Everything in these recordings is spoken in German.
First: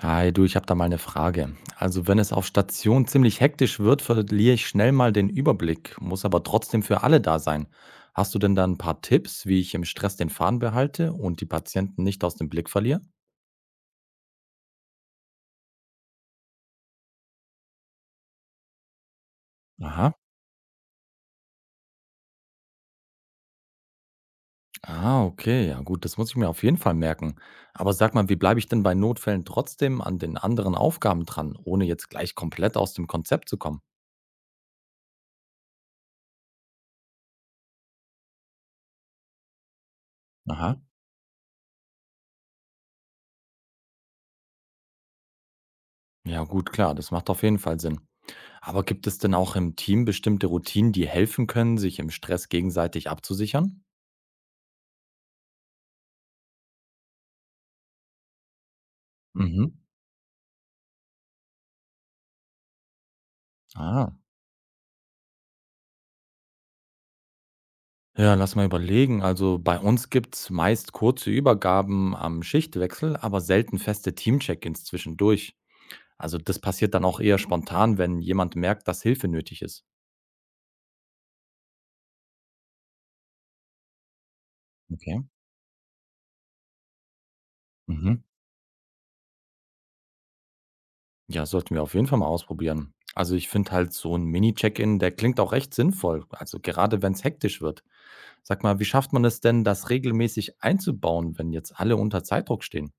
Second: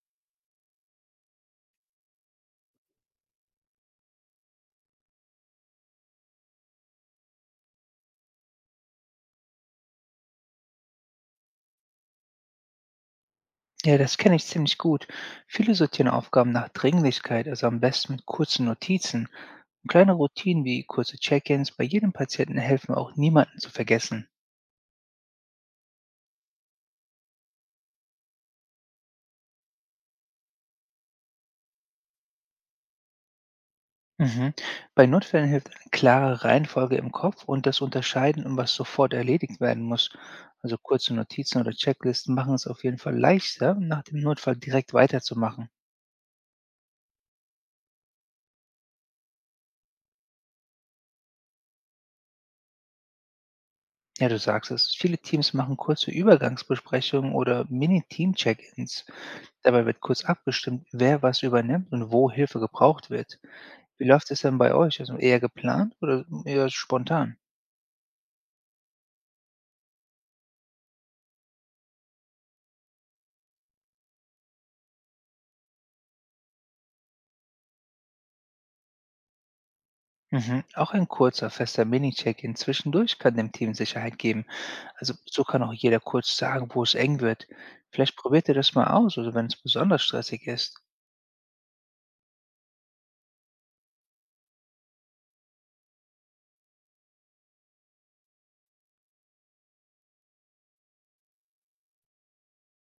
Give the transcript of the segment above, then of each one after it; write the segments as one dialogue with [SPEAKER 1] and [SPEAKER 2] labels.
[SPEAKER 1] Hi, du, ich habe da mal eine Frage. Also, wenn es auf Station ziemlich hektisch wird, verliere ich schnell mal den Überblick, muss aber trotzdem für alle da sein. Hast du denn da ein paar Tipps, wie ich im Stress den Faden behalte und die Patienten nicht aus dem Blick verliere?
[SPEAKER 2] Ja, das kenne ich ziemlich gut. Viele sortieren Aufgaben nach Dringlichkeit, also am besten mit kurzen Notizen. Und
[SPEAKER 1] Aha.
[SPEAKER 2] kleine Routinen wie kurze Check-ins bei jedem Patienten helfen auch niemanden zu vergessen.
[SPEAKER 1] Ah, okay. Ja, gut, das muss ich mir auf jeden Fall merken. Aber sag mal, wie bleibe ich denn bei Notfällen trotzdem an den anderen Aufgaben dran, ohne jetzt gleich komplett aus dem Konzept zu kommen?
[SPEAKER 2] Mhm. Bei Notfällen hilft eine klare Reihenfolge im Kopf und das Unterscheiden, um was sofort erledigt werden muss.
[SPEAKER 1] Aha.
[SPEAKER 2] Also kurze Notizen oder Checklisten machen es auf jeden Fall leichter, nach dem Notfall direkt weiterzumachen.
[SPEAKER 1] Ja, gut, klar, das macht auf jeden Fall Sinn. Aber gibt es denn auch im Team bestimmte Routinen, die helfen können, sich im Stress gegenseitig abzusichern?
[SPEAKER 2] Ja, du sagst es. Viele Teams machen kurze Übergangsbesprechungen oder Mini-Team-Check-ins.
[SPEAKER 1] Mhm.
[SPEAKER 2] Dabei wird kurz abgestimmt, wer was übernimmt und wo Hilfe gebraucht wird. Wie
[SPEAKER 1] Ah.
[SPEAKER 2] läuft es denn bei euch? Also eher geplant oder eher spontan?
[SPEAKER 1] Ja, lass mal überlegen. Also bei uns gibt es meist kurze Übergaben am Schichtwechsel, aber selten feste Team-Check-ins zwischendurch. Also das passiert dann auch eher spontan, wenn jemand merkt, dass Hilfe nötig ist.
[SPEAKER 2] Mhm. Auch ein kurzer, fester Mini-Check-in zwischendurch kann dem Team Sicherheit geben. Also
[SPEAKER 1] Okay.
[SPEAKER 2] so kann auch jeder kurz sagen, wo es eng wird. Vielleicht
[SPEAKER 1] Mhm.
[SPEAKER 2] probiert ihr das mal aus, also wenn es besonders stressig ist.
[SPEAKER 1] Ja, sollten wir auf jeden Fall mal ausprobieren. Also ich finde halt so ein Mini-Check-in, der klingt auch recht sinnvoll. Also gerade wenn es hektisch wird. Sag mal, wie schafft man es denn, das regelmäßig einzubauen, wenn jetzt alle unter Zeitdruck stehen?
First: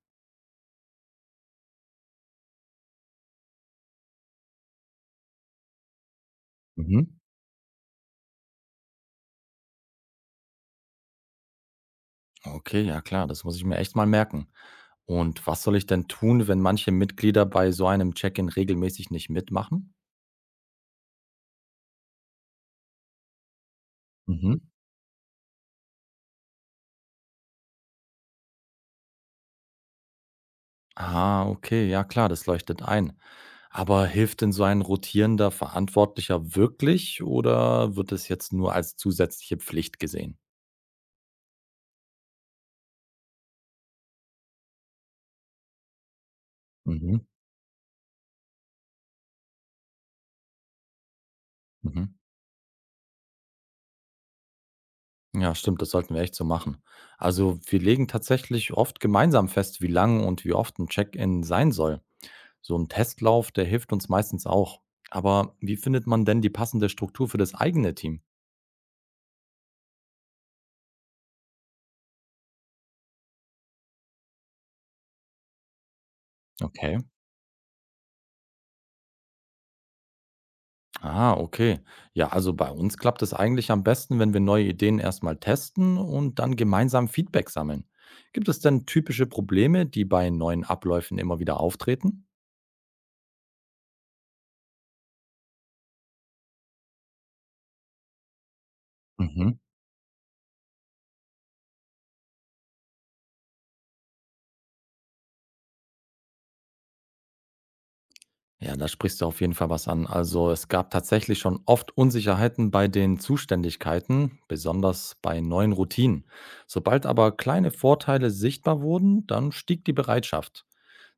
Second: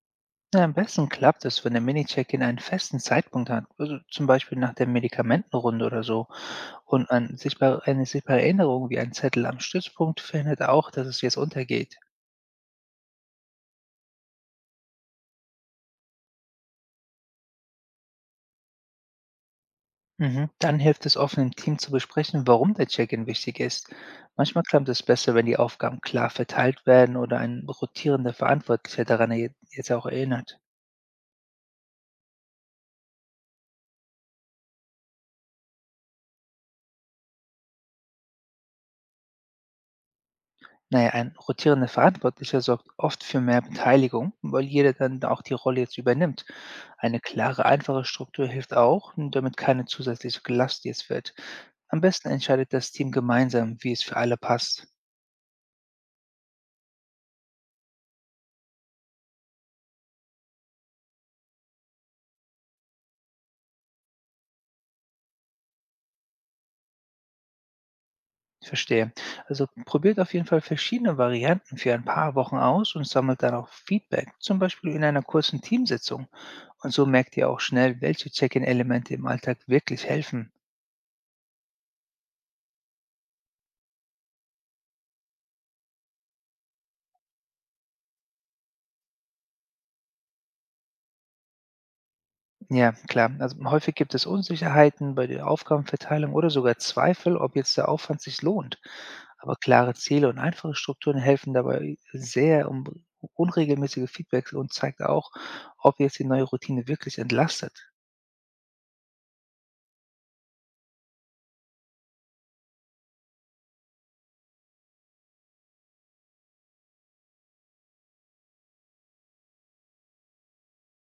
[SPEAKER 2] Na, am besten klappt es, wenn der Mini-Check-in einen festen Zeitpunkt hat, also zum Beispiel nach der Medikamentenrunde oder so.
[SPEAKER 1] Mhm.
[SPEAKER 2] Und eine sichtbare Erinnerung wie ein Zettel am Stützpunkt verhindert auch, dass es jetzt untergeht.
[SPEAKER 1] Okay, ja klar, das muss ich mir echt mal merken. Und was soll ich denn tun, wenn manche Mitglieder bei so einem Check-in regelmäßig nicht mitmachen?
[SPEAKER 2] Mhm. Dann hilft es, offen im Team zu besprechen, warum der Check-in wichtig ist.
[SPEAKER 1] Mhm.
[SPEAKER 2] Manchmal klappt es besser, wenn die Aufgaben klar verteilt werden oder ein rotierender Verantwortlicher daran jetzt auch erinnert.
[SPEAKER 1] Ah, okay, ja klar, das leuchtet ein. Aber hilft denn so ein rotierender Verantwortlicher wirklich oder wird es jetzt nur als zusätzliche Pflicht gesehen?
[SPEAKER 2] Naja, ein rotierender Verantwortlicher sorgt oft für mehr Beteiligung, weil jeder dann auch die Rolle jetzt übernimmt. Eine
[SPEAKER 1] Mhm.
[SPEAKER 2] klare, einfache Struktur hilft auch, damit keine zusätzliche Last jetzt wird. Am
[SPEAKER 1] Mhm.
[SPEAKER 2] besten entscheidet das Team gemeinsam, wie es für alle passt.
[SPEAKER 1] Ja, stimmt, das sollten wir echt so machen. Also wir legen tatsächlich oft gemeinsam fest, wie lang und wie oft ein Check-in sein soll. So ein Testlauf, der hilft uns meistens auch. Aber wie findet man denn die passende Struktur für das eigene Team?
[SPEAKER 2] Ich verstehe. Also probiert auf jeden Fall verschiedene Varianten für ein paar Wochen aus und sammelt dann auch Feedback, zum Beispiel in einer kurzen Teamsitzung. Und
[SPEAKER 1] Okay.
[SPEAKER 2] so merkt ihr auch schnell, welche Check-in-Elemente im Alltag wirklich helfen.
[SPEAKER 1] Ah, okay. Ja, also bei uns klappt es eigentlich am besten, wenn wir neue Ideen erstmal testen und dann gemeinsam Feedback sammeln. Gibt es denn typische Probleme, die bei neuen Abläufen immer wieder auftreten?
[SPEAKER 2] Ja, klar. Also häufig gibt es Unsicherheiten bei der Aufgabenverteilung oder sogar Zweifel, ob jetzt der Aufwand sich lohnt.
[SPEAKER 1] Mhm.
[SPEAKER 2] Aber klare Ziele und einfache Strukturen helfen dabei sehr, um unregelmäßige Feedbacks und zeigt auch, ob jetzt die neue Routine wirklich entlastet.
[SPEAKER 1] Ja, da sprichst du auf jeden Fall was an. Also es gab tatsächlich schon oft Unsicherheiten bei den Zuständigkeiten, besonders bei neuen Routinen. Sobald aber kleine Vorteile sichtbar wurden, dann stieg die Bereitschaft.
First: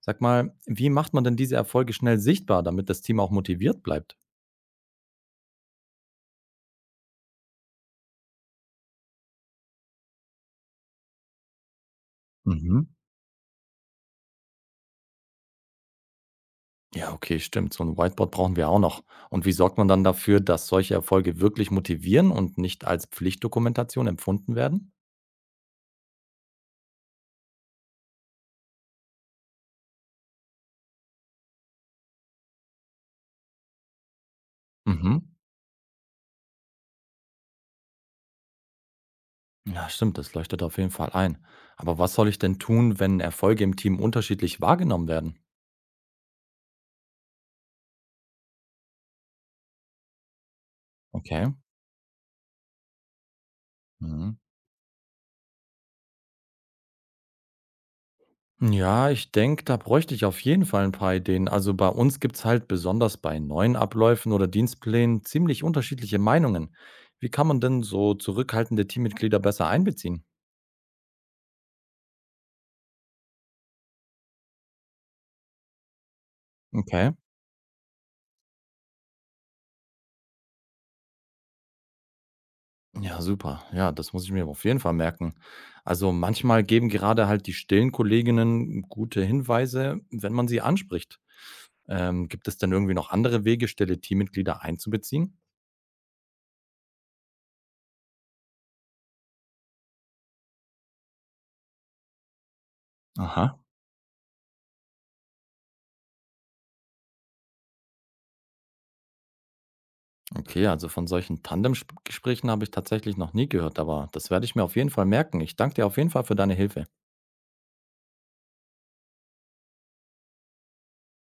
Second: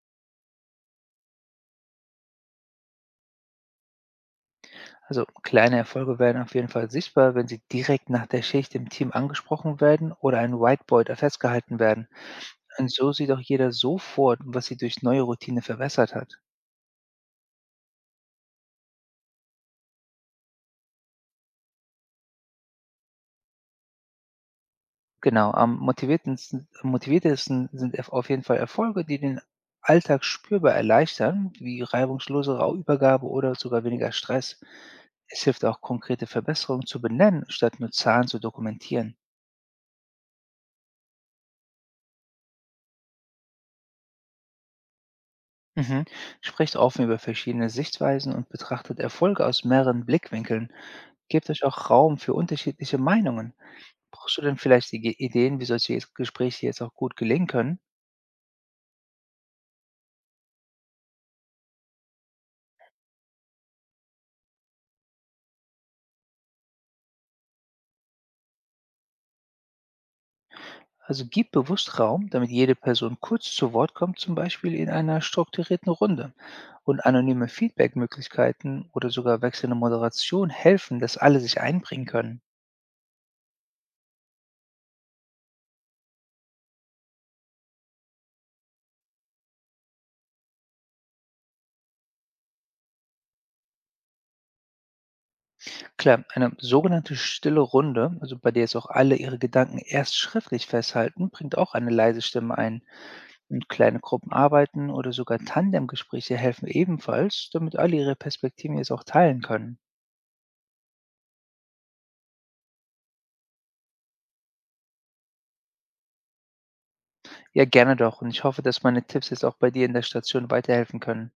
[SPEAKER 1] Sag mal, wie macht man denn diese Erfolge schnell sichtbar, damit das Team auch motiviert bleibt?
[SPEAKER 2] Also kleine Erfolge werden auf jeden Fall sichtbar, wenn sie direkt nach der Schicht im Team angesprochen werden oder ein Whiteboard festgehalten werden.
[SPEAKER 1] Mhm.
[SPEAKER 2] Und so sieht auch jeder sofort, was sie durch neue Routine verbessert hat.
[SPEAKER 1] Ja, okay, stimmt. So ein Whiteboard brauchen wir auch noch. Und wie sorgt man dann dafür, dass solche Erfolge wirklich motivieren und nicht als Pflichtdokumentation empfunden werden?
[SPEAKER 2] Genau, am motiviertesten sind auf jeden Fall Erfolge, die den Alltag spürbar erleichtern, wie reibungslosere Übergabe oder sogar weniger Stress.
[SPEAKER 1] Mhm.
[SPEAKER 2] Es hilft auch, konkrete Verbesserungen zu benennen, statt nur Zahlen zu dokumentieren.
[SPEAKER 1] Ja, stimmt, das leuchtet auf jeden Fall ein. Aber was soll ich denn tun, wenn Erfolge im Team unterschiedlich wahrgenommen werden?
[SPEAKER 2] Mhm. Sprecht offen über verschiedene Sichtweisen und betrachtet Erfolge aus mehreren Blickwinkeln.
[SPEAKER 1] Okay.
[SPEAKER 2] Gebt euch auch Raum für unterschiedliche Meinungen.
[SPEAKER 1] Mhm.
[SPEAKER 2] Brauchst du denn vielleicht die Ideen, wie solche Gespräche jetzt auch gut gelingen können?
[SPEAKER 1] Ja, ich denke, da bräuchte ich auf jeden Fall ein paar Ideen. Also bei uns gibt es halt besonders bei neuen Abläufen oder Dienstplänen ziemlich unterschiedliche Meinungen. Wie kann man denn so zurückhaltende Teammitglieder besser einbeziehen?
[SPEAKER 2] Also gib bewusst Raum, damit jede Person kurz zu Wort kommt, zum Beispiel in einer strukturierten Runde. Und
[SPEAKER 1] Okay.
[SPEAKER 2] anonyme Feedbackmöglichkeiten oder sogar wechselnde Moderation helfen, dass alle sich einbringen können.
[SPEAKER 1] Ja, super. Ja, das muss ich mir auf jeden Fall merken. Also manchmal geben gerade halt die stillen Kolleginnen gute Hinweise, wenn man sie anspricht. Gibt es denn irgendwie noch andere Wege, stille Teammitglieder einzubeziehen?
[SPEAKER 2] Klar, eine sogenannte stille Runde, also bei der es auch alle ihre Gedanken erst schriftlich festhalten, bringt auch eine leise Stimme ein.
[SPEAKER 1] Aha.
[SPEAKER 2] Und kleine Gruppenarbeiten oder sogar Tandemgespräche helfen ebenfalls, damit alle ihre Perspektiven jetzt auch teilen können.
[SPEAKER 1] Okay, also von solchen Tandem-Gesprächen habe ich tatsächlich noch nie gehört, aber das werde ich mir auf jeden Fall merken. Ich danke dir auf jeden Fall für deine Hilfe.
[SPEAKER 2] Ja, gerne doch. Und ich hoffe, dass meine Tipps jetzt auch bei dir in der Station weiterhelfen können.